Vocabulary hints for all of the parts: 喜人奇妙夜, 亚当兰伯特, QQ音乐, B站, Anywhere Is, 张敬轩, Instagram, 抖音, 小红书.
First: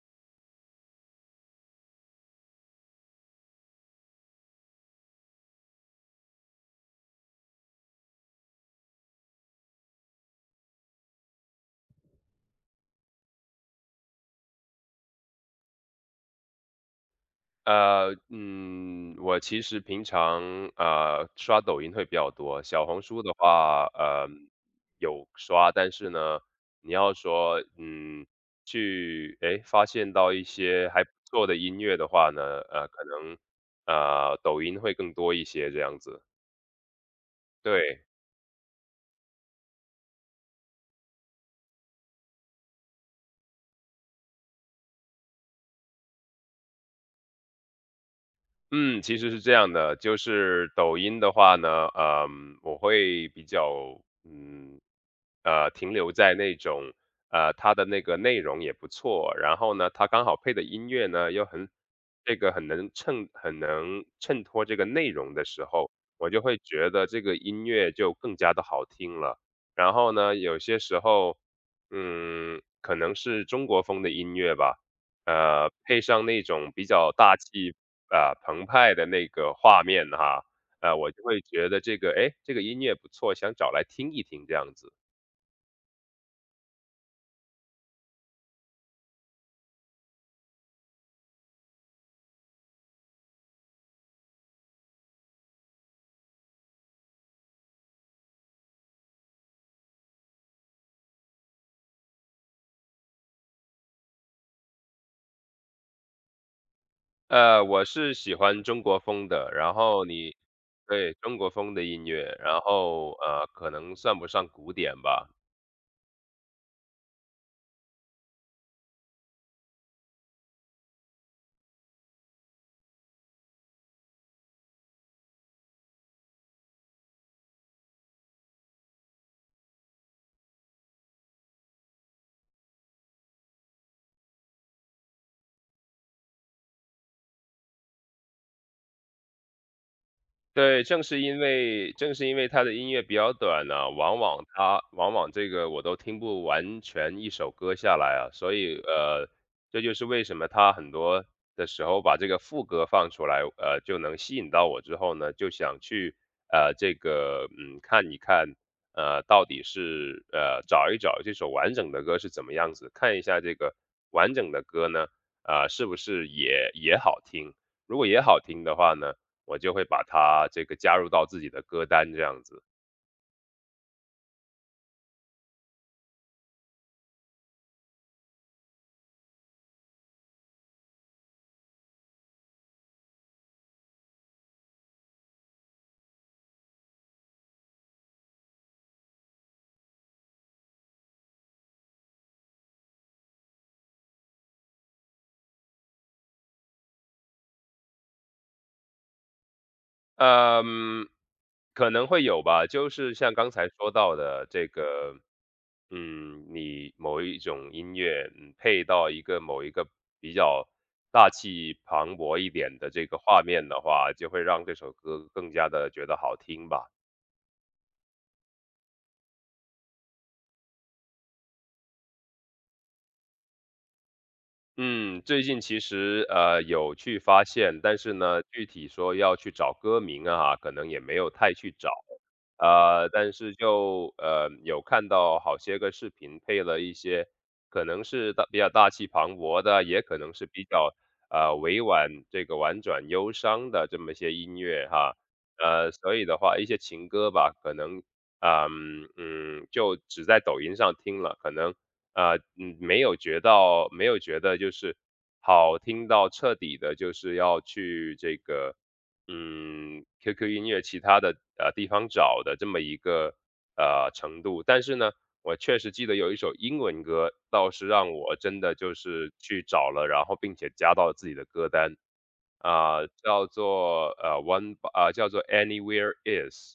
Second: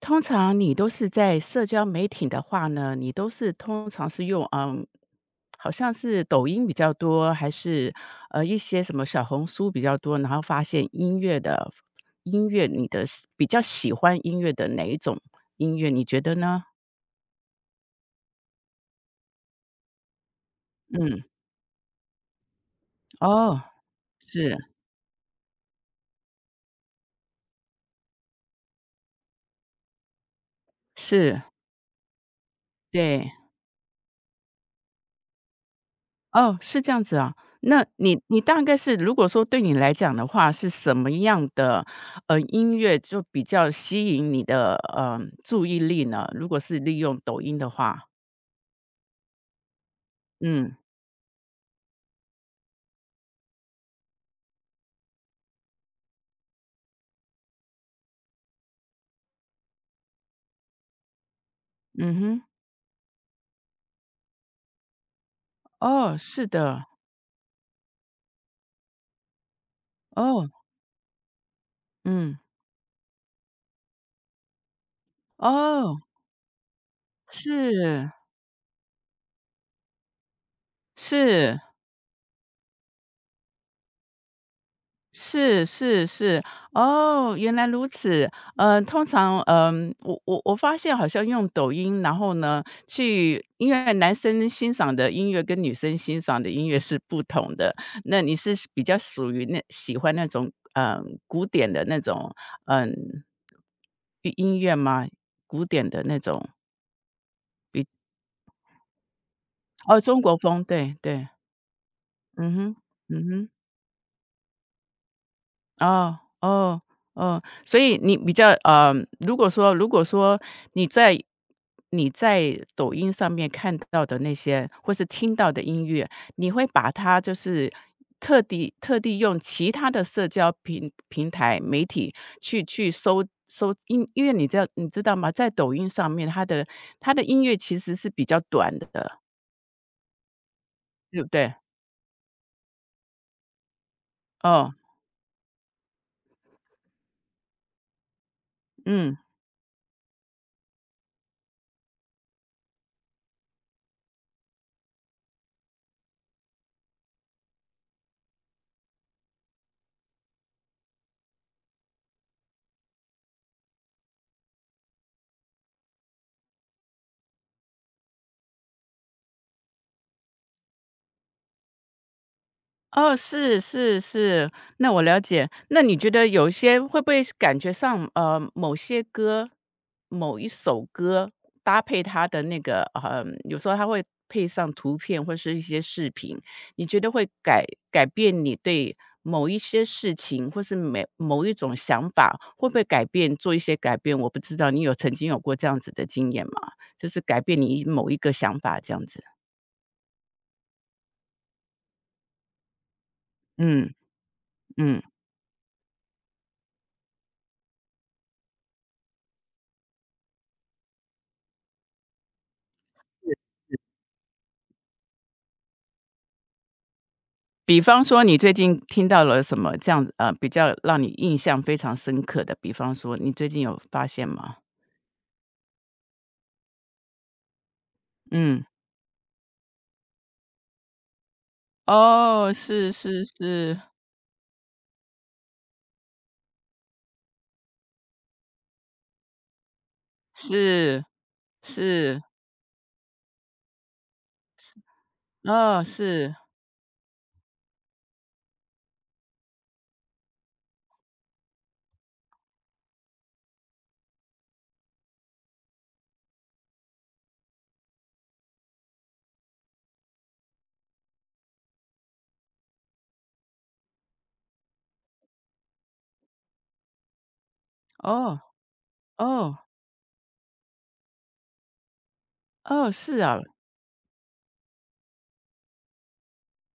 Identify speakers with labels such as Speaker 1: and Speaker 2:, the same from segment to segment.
Speaker 1: 通常你都是在社交媒体的话呢，你都是通常是用好像是抖音比较多，还是一些什么小红书比较多？然后发现音乐，你的喜比较喜欢音乐的哪一种音乐？你觉得呢？
Speaker 2: 我其实平常，
Speaker 1: 嗯，
Speaker 2: 刷抖音会比较多。小红书的
Speaker 1: 哦，
Speaker 2: 话，
Speaker 1: 是
Speaker 2: 有刷，但是呢，你要说，发现到一些还不
Speaker 1: 是，
Speaker 2: 错的音乐的话呢，呃，可
Speaker 1: 对。
Speaker 2: 能，抖音会更多一些这样子。
Speaker 1: 哦，是这样子啊。那
Speaker 2: 对。
Speaker 1: 你大概是如果说对你来讲的话，是什么样的，音乐就比较吸引你的，注意力呢？如果是利用抖音的话。
Speaker 2: 嗯，其实是这样的，就是
Speaker 1: 嗯。
Speaker 2: 抖音的话呢，我会比较，嗯，停留在那种，它的那个内容也不错，然后呢，它刚好配的音乐呢又很，
Speaker 1: 嗯哼。
Speaker 2: 很能衬托这个内容的时候，
Speaker 1: 哦，
Speaker 2: 我就
Speaker 1: 是
Speaker 2: 会
Speaker 1: 的。
Speaker 2: 觉得这个音乐就更加的好听了。然后呢，
Speaker 1: 哦。
Speaker 2: 有些时候，
Speaker 1: 嗯。
Speaker 2: 可能是中国风的音乐吧。
Speaker 1: 哦，
Speaker 2: 配上那种比较大气
Speaker 1: 是，
Speaker 2: 啊、澎湃的那个画面哈，我就会
Speaker 1: 是。
Speaker 2: 觉得这个音乐不错，想找来听一听这样子。
Speaker 1: 是是是，哦，原来如此。嗯，通常，我发现好像用抖音，然后呢，因为男生欣赏的音乐跟女生欣赏的音乐是不同的。那你是比较属于那喜欢那种，古典的那种，嗯，音乐吗？古典的那种。
Speaker 2: 我是喜欢中国风的，然
Speaker 1: 哦，
Speaker 2: 后
Speaker 1: 中国
Speaker 2: 你
Speaker 1: 风，对
Speaker 2: 对，
Speaker 1: 对，
Speaker 2: 中国风的音乐。
Speaker 1: 嗯
Speaker 2: 然
Speaker 1: 哼，
Speaker 2: 后，
Speaker 1: 嗯哼。
Speaker 2: 可能算不上古典吧。
Speaker 1: 哦，哦。哦，所以你比较如果说你在你在抖音上面看到的那些或是听到的音乐，你会把它就是特地用其他的社交平台媒体去搜，因为你知道吗？在抖音上面，它的音乐其实是比较短的，
Speaker 2: 对，正是
Speaker 1: 对不
Speaker 2: 因
Speaker 1: 对？
Speaker 2: 为正是因为它的音乐比较短呢，往往
Speaker 1: 哦，
Speaker 2: 这个我都听不完全一首歌下来啊，所以
Speaker 1: 嗯。
Speaker 2: 这就是为什么他很多的时候把这个副歌放出来。就能吸引到我之后呢，就想去看一看，到底是找一找这首完整的歌是怎么样子，看一下这个完整的歌呢、啊、是不是也好听？如果也好听的话呢，我就会把它这个加入到自己的歌单这样子。
Speaker 1: 哦，是是是，那我了解。那你觉得有些会不会是感觉上，某一首歌搭配它的有时候它会配上图片或是一些视频，你觉得会改变你对某一些事情或是某一种想法，会不会改变做一些改变？我不知道你有曾经有过这样子的经验吗？就是改变你某一个想法这样子。
Speaker 2: 嗯，可能会有吧，就是像刚才说
Speaker 1: 嗯
Speaker 2: 到的这
Speaker 1: 嗯。
Speaker 2: 个，你某一种音乐，配到一个某一个比较大气磅礴一点的这个画面的话，就会让这首歌更加的觉得好听吧。
Speaker 1: 比方说你最近听到了什么这样子，啊？比较让你印象非常深刻的，比方说你最近有发现吗？
Speaker 2: 嗯，最近其实，有去发现，但是呢，
Speaker 1: 嗯，
Speaker 2: 具体说要去找歌名啊，可能也没有太去找。
Speaker 1: 哦，是是
Speaker 2: 但是
Speaker 1: 是
Speaker 2: 就，有看到好些个视频配了一些可能是比较大气磅礴的，也可能是比较
Speaker 1: 是
Speaker 2: 委婉、
Speaker 1: 是，
Speaker 2: 这个婉转忧伤的这么一些音乐哈。
Speaker 1: 哦，
Speaker 2: 所以
Speaker 1: 是，
Speaker 2: 的话，一些情歌吧，可能，啊，就只在抖音上听了。可能没有觉得就是好听到彻底的，就是要去这个，QQ 音乐其他的，地方找的这么一个程度。但是呢，我确实记得有一首英文歌，倒是让我
Speaker 1: 哦
Speaker 2: 真的就是
Speaker 1: 哦
Speaker 2: 去找了，然后并且加到了自己的歌单，
Speaker 1: 哦，是啊，
Speaker 2: One, 叫做 Anywhere Is。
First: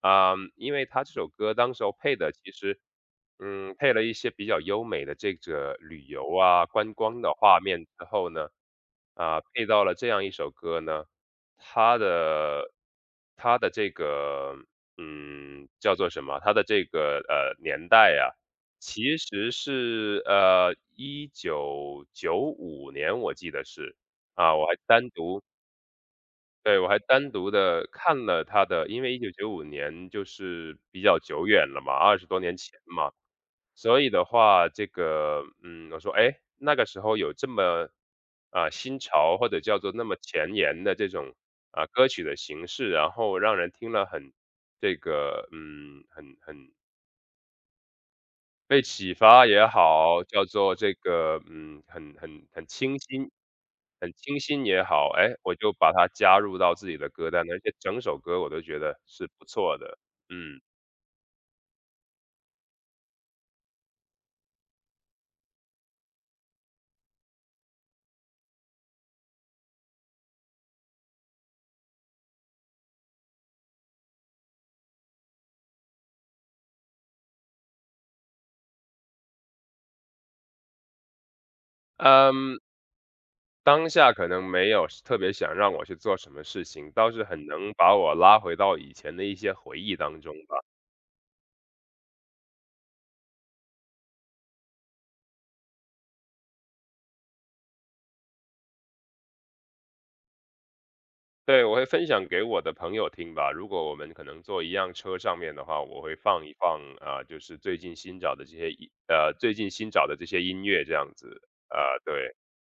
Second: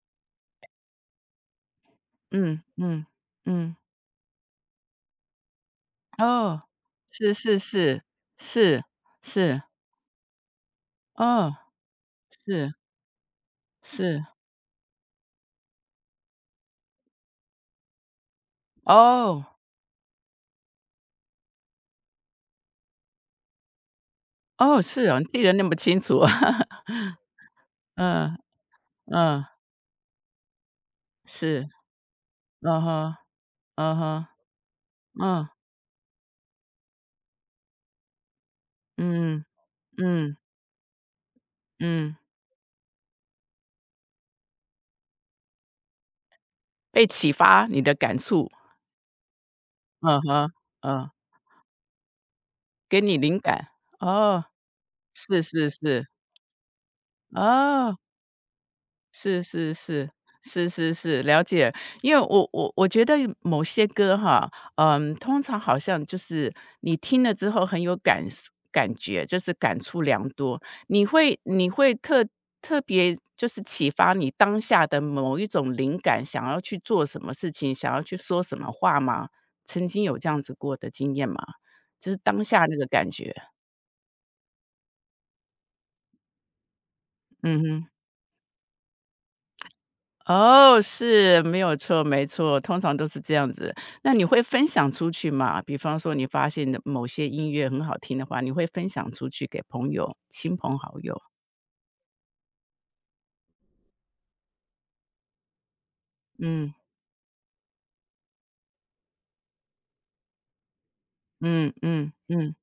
Speaker 2: 因为他这首歌当时候配的其
Speaker 1: 嗯
Speaker 2: 实，
Speaker 1: 嗯嗯，
Speaker 2: 配了一些比较优美的这个旅游
Speaker 1: 哦，
Speaker 2: 啊、观光的
Speaker 1: 是是
Speaker 2: 画面
Speaker 1: 是
Speaker 2: 之后呢，
Speaker 1: 是是，
Speaker 2: 配到了这样一首歌呢，
Speaker 1: 哦，
Speaker 2: 它的
Speaker 1: 是
Speaker 2: 它的这
Speaker 1: 是，
Speaker 2: 个叫做什么？它的这个年代啊，其
Speaker 1: 哦
Speaker 2: 实是一九九五年，我记得是我还
Speaker 1: 哦，是
Speaker 2: 单
Speaker 1: 啊，你记
Speaker 2: 独
Speaker 1: 得那么清楚啊，
Speaker 2: 对，我 还单独的看
Speaker 1: 嗯
Speaker 2: 了他的，因为一九
Speaker 1: 嗯，
Speaker 2: 九五年就是比较久
Speaker 1: 是，
Speaker 2: 远了嘛，20多年前
Speaker 1: 嗯
Speaker 2: 嘛。
Speaker 1: 哼嗯
Speaker 2: 所以的
Speaker 1: 哼，
Speaker 2: 话，这个，
Speaker 1: 嗯。
Speaker 2: 我说：“哎，那个时候有这么新潮，
Speaker 1: 嗯，
Speaker 2: 或者叫做那么
Speaker 1: 嗯，
Speaker 2: 前沿的这种歌
Speaker 1: 嗯，
Speaker 2: 曲的形式，然后让人听了很这个，很
Speaker 1: 被启发你的感触，
Speaker 2: 被启发也
Speaker 1: 嗯
Speaker 2: 好，叫
Speaker 1: 哼，
Speaker 2: 做这
Speaker 1: 嗯，
Speaker 2: 个，很清
Speaker 1: 给你
Speaker 2: 新。”
Speaker 1: 灵感，
Speaker 2: 很清
Speaker 1: 哦，
Speaker 2: 新也好，哎，
Speaker 1: 是
Speaker 2: 我
Speaker 1: 是
Speaker 2: 就把它
Speaker 1: 是，
Speaker 2: 加入到自己的歌单，而且
Speaker 1: 哦。
Speaker 2: 整首歌我都觉得是
Speaker 1: 是
Speaker 2: 不
Speaker 1: 是
Speaker 2: 错的。
Speaker 1: 是，
Speaker 2: 嗯，
Speaker 1: 是是是，了解。因为我觉得某些歌哈，通常好像就是你听了之后很有感觉，就是感触良多。你会特别就是启发你当下的某一种灵感，想要去做什么事情，想要去说什么话吗？曾经有这样子过的经验吗？就是当
Speaker 2: 嗯，
Speaker 1: 下那个感觉，
Speaker 2: 当下可能没有特别想让我去做什么事情，倒是很
Speaker 1: 嗯
Speaker 2: 能
Speaker 1: 哼。
Speaker 2: 把我拉回到以前的一些回忆当中吧。
Speaker 1: 哦，是，没有错，没错，通常都是这样子。那你会分享出去吗？比方说你发现的某些音乐很好听的话，你会分享出去给朋友、亲朋好友？
Speaker 2: 对，我会分享给我的朋友听吧。如果我们可能坐一辆车上面的话，我会放一
Speaker 1: 嗯
Speaker 2: 放啊、就是最近新找的这些音乐这样子。
Speaker 1: 嗯
Speaker 2: 啊、
Speaker 1: 嗯
Speaker 2: 对。
Speaker 1: 嗯。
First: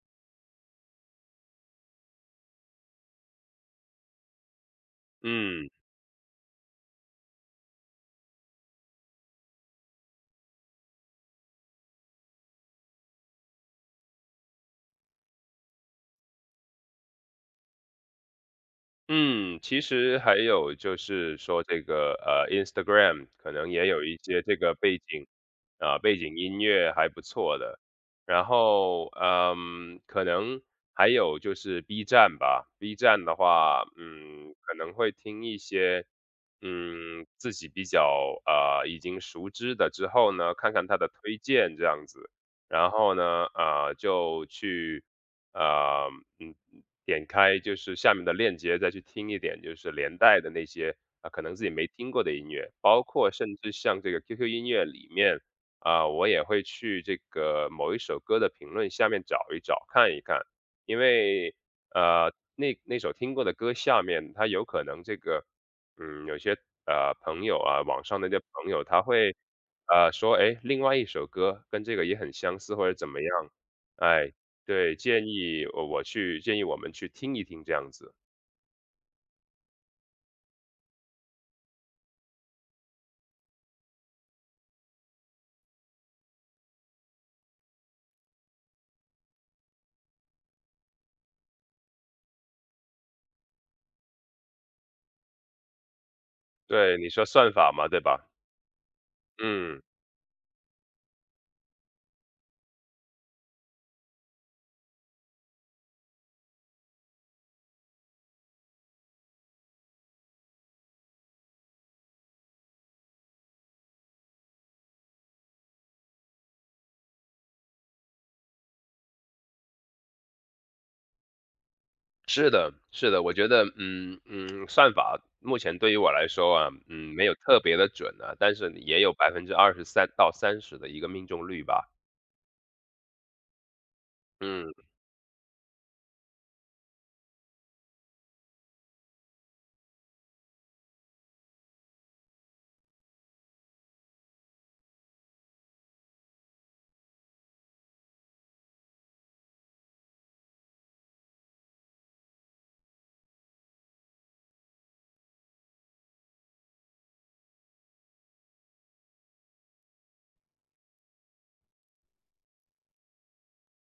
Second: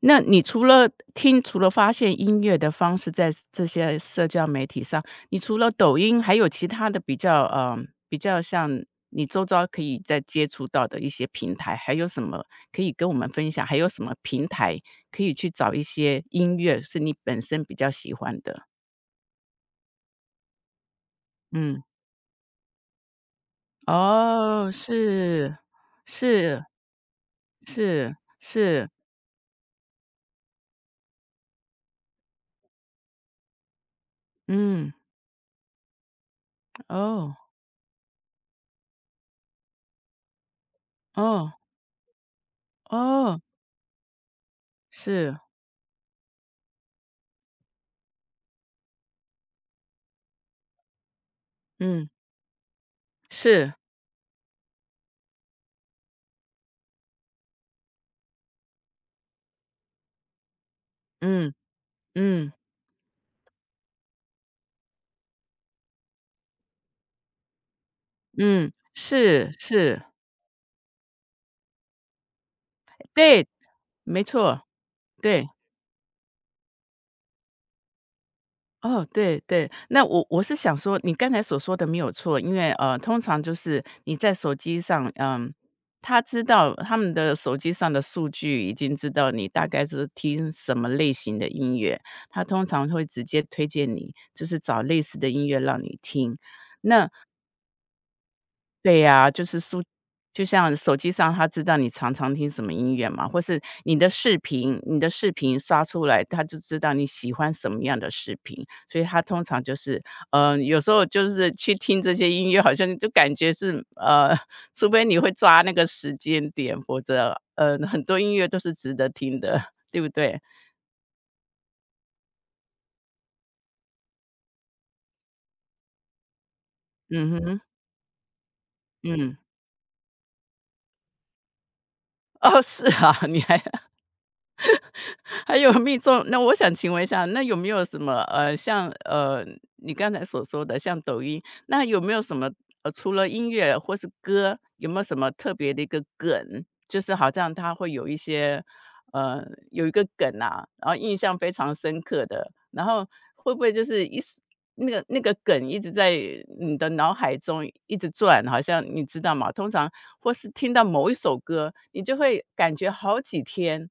Speaker 1: 那你除了除了发现音乐的方式在这些社交媒体上，你除
Speaker 2: 嗯。
Speaker 1: 了抖音，还有其他的比较比较像你周遭可以再接触到的一些平台，还有什么可以跟我们分享？还有什么平台可以去找一些音乐是你本身比较喜欢的？
Speaker 2: 嗯，其实还有就是说
Speaker 1: 嗯，
Speaker 2: 这个，Instagram 可能也有一些这
Speaker 1: 哦，
Speaker 2: 个
Speaker 1: 是，
Speaker 2: 背景音
Speaker 1: 是，
Speaker 2: 乐还不错的。
Speaker 1: 是，
Speaker 2: 然
Speaker 1: 是，
Speaker 2: 后，可能还有就是 B 站吧。B 站的话，可
Speaker 1: 嗯，
Speaker 2: 能会听一些，
Speaker 1: 哦，
Speaker 2: 自己比较、啊已经熟知的之后呢，看看它的推
Speaker 1: 哦，
Speaker 2: 荐这样子。然后
Speaker 1: 哦，
Speaker 2: 呢，啊，就去，
Speaker 1: 是，
Speaker 2: 呃，嗯。点开就是下面的链接，再去听一点就是连带的那些，可能自己没
Speaker 1: 嗯，
Speaker 2: 听过的音乐。包括甚至
Speaker 1: 是，
Speaker 2: 像这个 QQ 音乐里面，我也会去这个某一首歌的评论下面找一找、看一看。因
Speaker 1: 嗯，
Speaker 2: 为
Speaker 1: 嗯。
Speaker 2: 那那首听过的歌下面，它有可能这个，嗯，有些，朋友啊、网上的一些
Speaker 1: 嗯，
Speaker 2: 朋友他会，
Speaker 1: 是是，
Speaker 2: 说：“哎，另外一首歌跟这个也很相似”或者怎么
Speaker 1: 对，
Speaker 2: 样。
Speaker 1: 没
Speaker 2: 哎，
Speaker 1: 错，
Speaker 2: 对，
Speaker 1: 对，
Speaker 2: 建议我们去听一听这样子。
Speaker 1: 哦，对对。那我是想说，你刚才所说的没有错，因为通常就是你在手机上，他知道他们的手机上的数据已经知道你大概是听什么类型的音乐，他通常会直接推荐你，就是找类似的音乐让你听。
Speaker 2: 对，
Speaker 1: 那
Speaker 2: 你说算法嘛，对吧？
Speaker 1: 对呀，就是
Speaker 2: 嗯，
Speaker 1: 就像手机上他知道你常常听什么音乐嘛，或是你的视频刷出来，他就知道你喜欢什么样的视频，所以他通常就是，有时候就是去听这些音乐，好像就感觉是，除非你会抓那个时间点，否则，很多音乐都是值得听的，对不对？
Speaker 2: 是的，是的，我觉得，算法目前对于我来说啊，没
Speaker 1: 嗯
Speaker 2: 有特
Speaker 1: 哼，
Speaker 2: 别的准啊，但是也有百
Speaker 1: 嗯，
Speaker 2: 分之二十三到三十的一个命中率吧。
Speaker 1: 哦，是啊，你还
Speaker 2: 嗯
Speaker 1: 还有命中，那我想请问一下，那有没有什么，像，你刚才所说的像抖音，那有没有什么，除了音乐或是歌，有没有什么特别的一个梗？就是好像它会有一些，呃，有一个梗啊，然后印象非常深刻的，然后会不会就是一时那个梗一直在你的脑海中一直转，好像你知道吗？通常或是听到某一首歌，你就会感觉好几天，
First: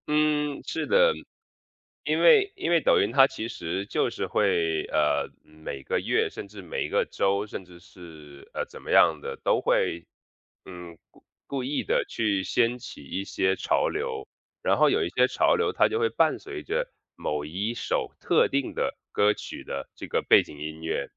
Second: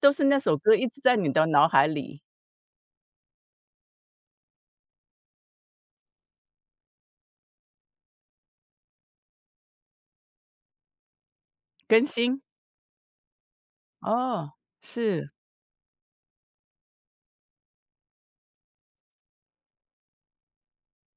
Speaker 1: 都是那首
Speaker 2: 嗯，
Speaker 1: 歌一
Speaker 2: 是
Speaker 1: 直
Speaker 2: 的，
Speaker 1: 在你的脑海
Speaker 2: 因
Speaker 1: 里
Speaker 2: 为因为抖音它其实就是会，每个月甚至每一个周，甚至是，怎么样的都会，故意的
Speaker 1: 更新。
Speaker 2: 去掀起一些潮流。
Speaker 1: 哦，
Speaker 2: 然后有一些
Speaker 1: 是，
Speaker 2: 潮流它就会伴随着某一首特定的歌曲的这个背景音乐。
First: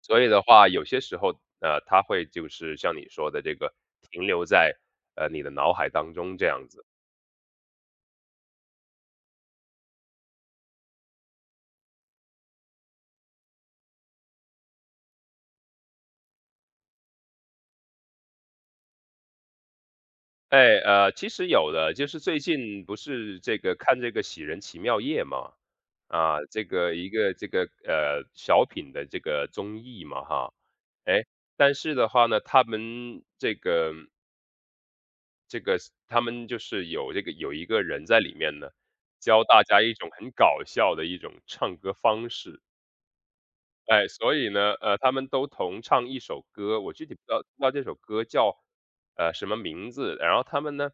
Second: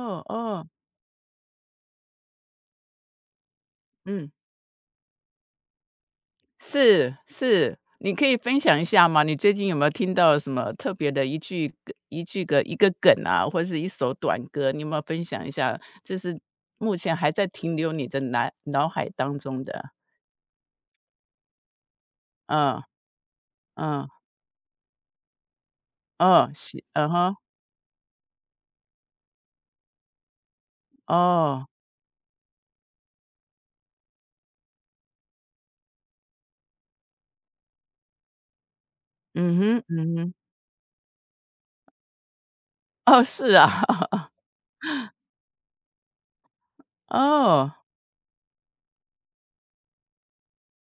Speaker 2: 所以的
Speaker 1: 哦，
Speaker 2: 话，有些时候，它会就是像你说的这个停
Speaker 1: 嗯，
Speaker 2: 留在你的脑海当中这样子。
Speaker 1: 是是，你可以分享一下吗？你最近有没有听到什么特别的一句歌一句个一个梗啊，或是一首短歌，你有没有分享一下？这是目前还在停留你的脑海当中的，
Speaker 2: 其实有的，就是最
Speaker 1: 嗯
Speaker 2: 近不是这个看
Speaker 1: 嗯
Speaker 2: 这个《喜人奇妙夜》嘛，啊，
Speaker 1: 嗯，
Speaker 2: 这
Speaker 1: 是，
Speaker 2: 个
Speaker 1: 嗯
Speaker 2: 一个
Speaker 1: 哼，
Speaker 2: 这个小品的这个综艺嘛，哈，哎，
Speaker 1: 哦，
Speaker 2: 但是的话呢，这个他们就是有有一个人在里面呢，教
Speaker 1: 嗯
Speaker 2: 大家
Speaker 1: 哼，
Speaker 2: 一种
Speaker 1: 嗯
Speaker 2: 很
Speaker 1: 哼。
Speaker 2: 搞笑的一种唱歌方式。
Speaker 1: 哦，是啊，
Speaker 2: 哎，所以呢，他们都同唱一首歌，我具体不知道
Speaker 1: 哦，
Speaker 2: 这首歌叫什么名字。然后他们呢，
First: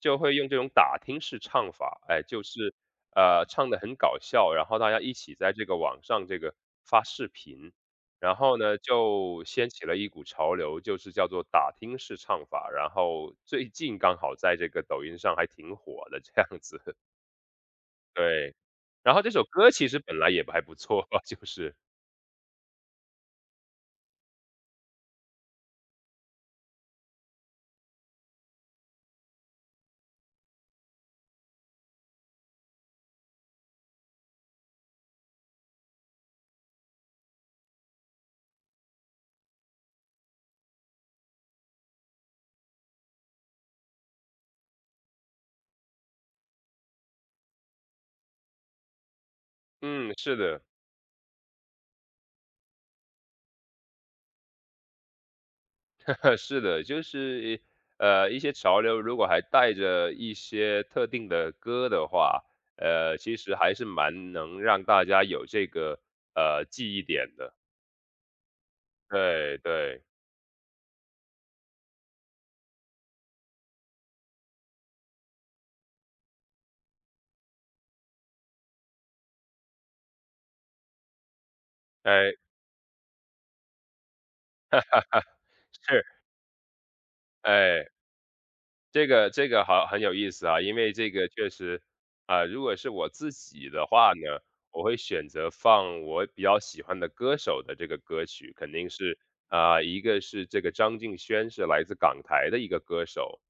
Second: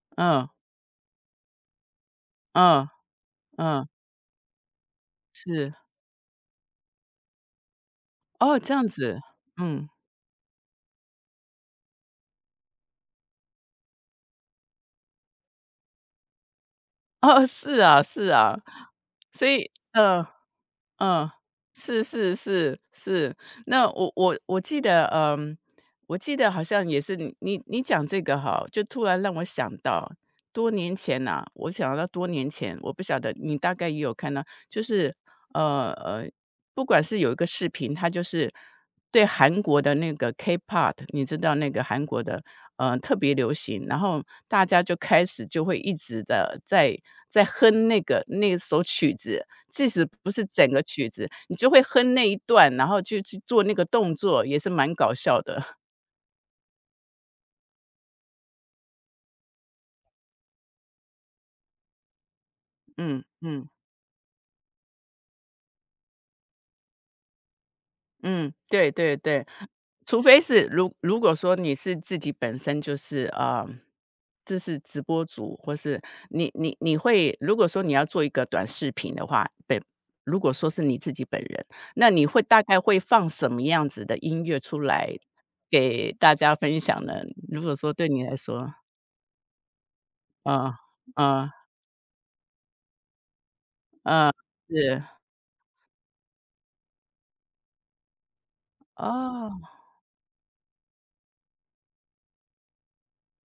Speaker 2: 就会
Speaker 1: 嗯，
Speaker 2: 用这种打听式唱法。哎，就是，
Speaker 1: 嗯，
Speaker 2: 唱的
Speaker 1: 嗯，
Speaker 2: 很搞笑，然后大家一起在这
Speaker 1: 是，
Speaker 2: 个网上这个发视频，然后
Speaker 1: 哦，这
Speaker 2: 呢，
Speaker 1: 样子，
Speaker 2: 就掀起
Speaker 1: 嗯，
Speaker 2: 了一股潮流，就是叫做打听式唱法。然后最近刚好在这个抖音上还挺火的这样子，
Speaker 1: 哦，是啊，是
Speaker 2: 对。
Speaker 1: 啊，
Speaker 2: 然后这首
Speaker 1: 所以。
Speaker 2: 歌其实本来也还不错，
Speaker 1: 嗯，
Speaker 2: 就是，
Speaker 1: 是是是是。那我记得，我记得好像也是你讲这个哈，就突然让我想到多年前呐、我想到多年前，我不晓得你大概也有看到，就是呃呃，不管是有一个视频，它就是对韩国的那个 K-pop，你知道那个韩国的特别流行，然后大家就开始就会一直的在哼那首曲子，即使
Speaker 2: 嗯，
Speaker 1: 不
Speaker 2: 是
Speaker 1: 是
Speaker 2: 的。
Speaker 1: 整个曲子，你就会哼那一段，然后就去做那个动作，也是蛮搞笑的。
Speaker 2: 是的，就是一些潮流如果还带着一些特定的歌的话，
Speaker 1: 嗯
Speaker 2: 其实
Speaker 1: 嗯
Speaker 2: 还是蛮能让大家有这个记忆点的。
Speaker 1: 嗯，对对对。
Speaker 2: 对对，
Speaker 1: 除非是如果说你是自己本身就是啊，这是直播主，或是你会如果说你要做一个短视频的话，如果说是你自己本人，那你
Speaker 2: 哎，
Speaker 1: 会大概会放什么样子的音乐出来
Speaker 2: 是，
Speaker 1: 给大家分享呢？如果
Speaker 2: 哎。
Speaker 1: 说对你来说。
Speaker 2: 这个这个好很有意思
Speaker 1: 嗯
Speaker 2: 啊，
Speaker 1: 嗯。
Speaker 2: 因为这个确
Speaker 1: 呃
Speaker 2: 实，如果是我自己的话
Speaker 1: 嗯，
Speaker 2: 呢，我会
Speaker 1: 是，
Speaker 2: 选择放我比较喜欢的歌手的这个歌曲。肯定是，
Speaker 1: 哦，
Speaker 2: 一个是这个张敬轩，是来自港台的一个歌手。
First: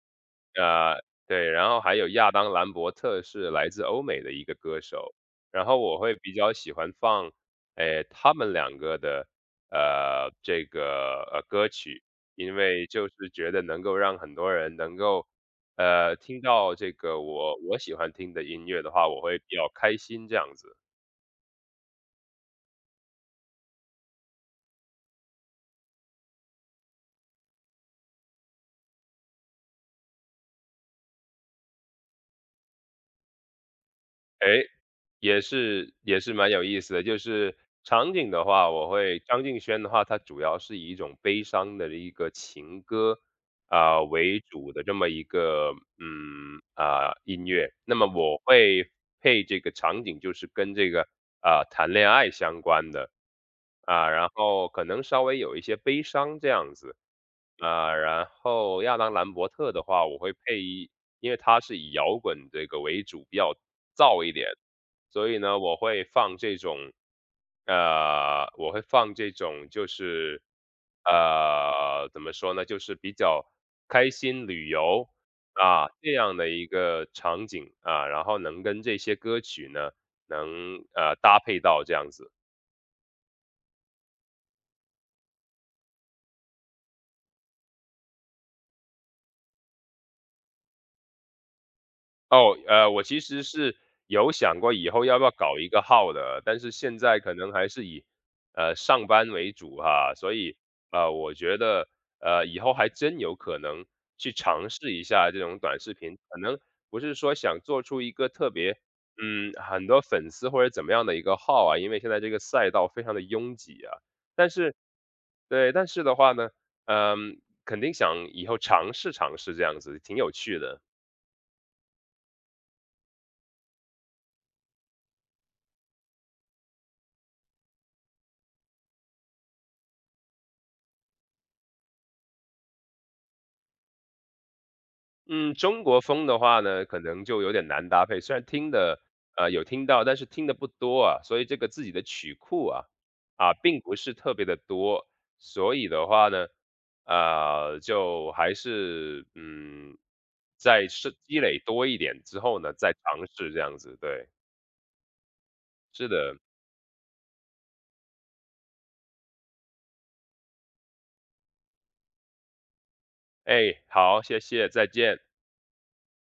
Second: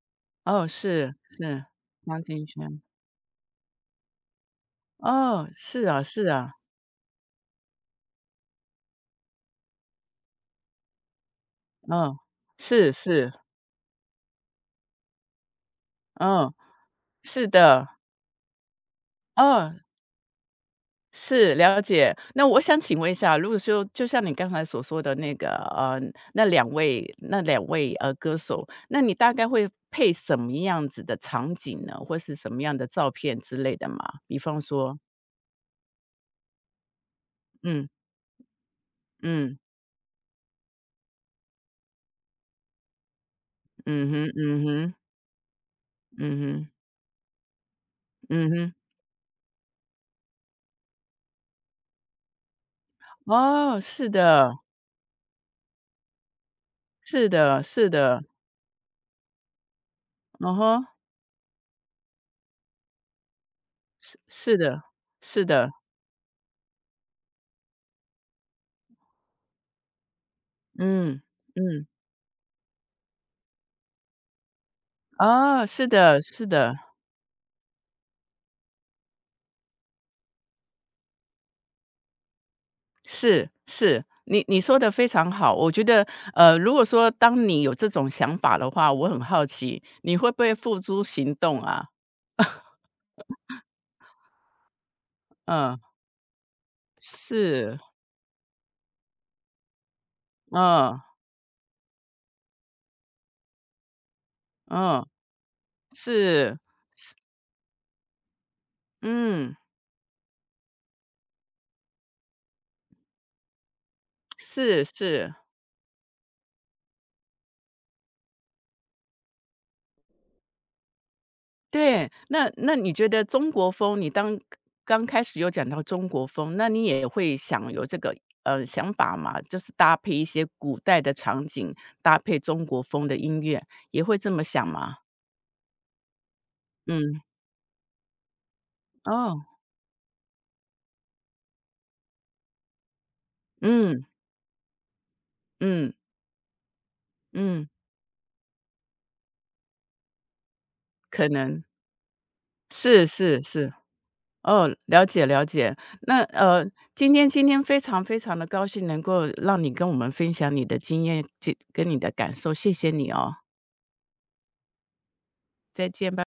Speaker 1: 哦，
Speaker 2: 呃，
Speaker 1: 是，
Speaker 2: 对，
Speaker 1: 是，
Speaker 2: 然后还有
Speaker 1: 张
Speaker 2: 亚
Speaker 1: 敬
Speaker 2: 当兰
Speaker 1: 轩，
Speaker 2: 伯特，是来自欧美的一个歌手。
Speaker 1: 哦，
Speaker 2: 然后
Speaker 1: 是
Speaker 2: 我
Speaker 1: 啊，
Speaker 2: 会
Speaker 1: 是
Speaker 2: 比
Speaker 1: 啊，
Speaker 2: 较喜欢放，哎，他们两个的歌曲。
Speaker 1: 嗯，
Speaker 2: 因为
Speaker 1: 是
Speaker 2: 就是
Speaker 1: 是，
Speaker 2: 觉得能够让很多人能够听
Speaker 1: 嗯，
Speaker 2: 到这个
Speaker 1: 是
Speaker 2: 我
Speaker 1: 的，
Speaker 2: 喜欢听的音乐的话，我会比较
Speaker 1: 嗯，
Speaker 2: 开心这样子。
Speaker 1: 是，了解。那我想请问一下，如果说就像你刚才所说的那个，呃，那两位，歌手，那你大概会配什么样子的场景呢？或是什么样的照片之类的吗？比方
Speaker 2: 诶，
Speaker 1: 说。
Speaker 2: 也是也是蛮有意思的。就是
Speaker 1: 嗯，
Speaker 2: 场景的话，我会，张
Speaker 1: 嗯，
Speaker 2: 敬轩的话，他主要是以一种悲伤的一个情歌啊
Speaker 1: 嗯哼，
Speaker 2: 为
Speaker 1: 嗯
Speaker 2: 主的这
Speaker 1: 哼，
Speaker 2: 么一个，
Speaker 1: 嗯哼，
Speaker 2: 音乐。那么我
Speaker 1: 嗯哼，
Speaker 2: 会配这个场景，就是跟这个谈恋爱相关的，
Speaker 1: 哦，是
Speaker 2: 然
Speaker 1: 的。
Speaker 2: 后可能稍微有一些悲伤这样子。
Speaker 1: 是的，是的，
Speaker 2: 然后亚当兰伯特的话，我会
Speaker 1: 嗯
Speaker 2: 配
Speaker 1: 哼，
Speaker 2: 一，因为他是以摇滚这个为主，比较
Speaker 1: 是
Speaker 2: 燥一点。
Speaker 1: 是的，
Speaker 2: 所以
Speaker 1: 是
Speaker 2: 呢，
Speaker 1: 的，
Speaker 2: 我会放这种就是
Speaker 1: 嗯，嗯，
Speaker 2: 怎么说呢，就是比较开心旅游
Speaker 1: 啊，是
Speaker 2: 啊这
Speaker 1: 的，
Speaker 2: 样
Speaker 1: 是
Speaker 2: 的一
Speaker 1: 的，
Speaker 2: 个场景啊，然后能跟这些歌曲呢能搭配到这样子。
Speaker 1: 是是，你说的非常好。我觉得，如果说当你有这种想法的话，我很好奇你会不会付诸行动啊？
Speaker 2: 我其实是有想过以后要不要搞一
Speaker 1: 嗯，
Speaker 2: 个号的，但是现在可能还
Speaker 1: 是，
Speaker 2: 是以上班为主哈。所以
Speaker 1: 嗯，
Speaker 2: 我觉得以后还真有可能去尝试一
Speaker 1: 嗯，
Speaker 2: 下这种短视频。可
Speaker 1: 是，
Speaker 2: 能不是说想做出一个特别
Speaker 1: 嗯，
Speaker 2: 很多粉丝或者怎么样的一个号啊，因为现在这个赛道非常的拥挤啊。但是
Speaker 1: 是是。
Speaker 2: 对，但是的话呢，嗯、肯定想以后尝试尝试这样子，挺有趣的。
Speaker 1: 对，那你觉得中国风，刚开始有讲到中国风，那你也会想有这个想法嘛？就是搭配一些古代的场景，搭配中国风的音乐，也会这么想吗？
Speaker 2: 嗯，中国风的话呢，可
Speaker 1: 嗯，
Speaker 2: 能就有点难搭配。虽然听的，
Speaker 1: 哦，
Speaker 2: 有听到，但是听的不多啊，所以这个自己的曲库啊，啊，并不
Speaker 1: 嗯
Speaker 2: 是特别的多。所以
Speaker 1: 嗯
Speaker 2: 的话呢，
Speaker 1: 嗯，
Speaker 2: 就还是嗯，在是
Speaker 1: 可
Speaker 2: 积累
Speaker 1: 能
Speaker 2: 多一点之后呢，再
Speaker 1: 是
Speaker 2: 尝
Speaker 1: 是
Speaker 2: 试这
Speaker 1: 是，
Speaker 2: 样子。对，
Speaker 1: 哦，了解了解。
Speaker 2: 是
Speaker 1: 那
Speaker 2: 的。
Speaker 1: 今天非常非常的高兴能够让你跟我们分享你的经验，这跟你的感受，谢谢你哦，
Speaker 2: 哎，好，谢谢，再见。
Speaker 1: 再见。吧。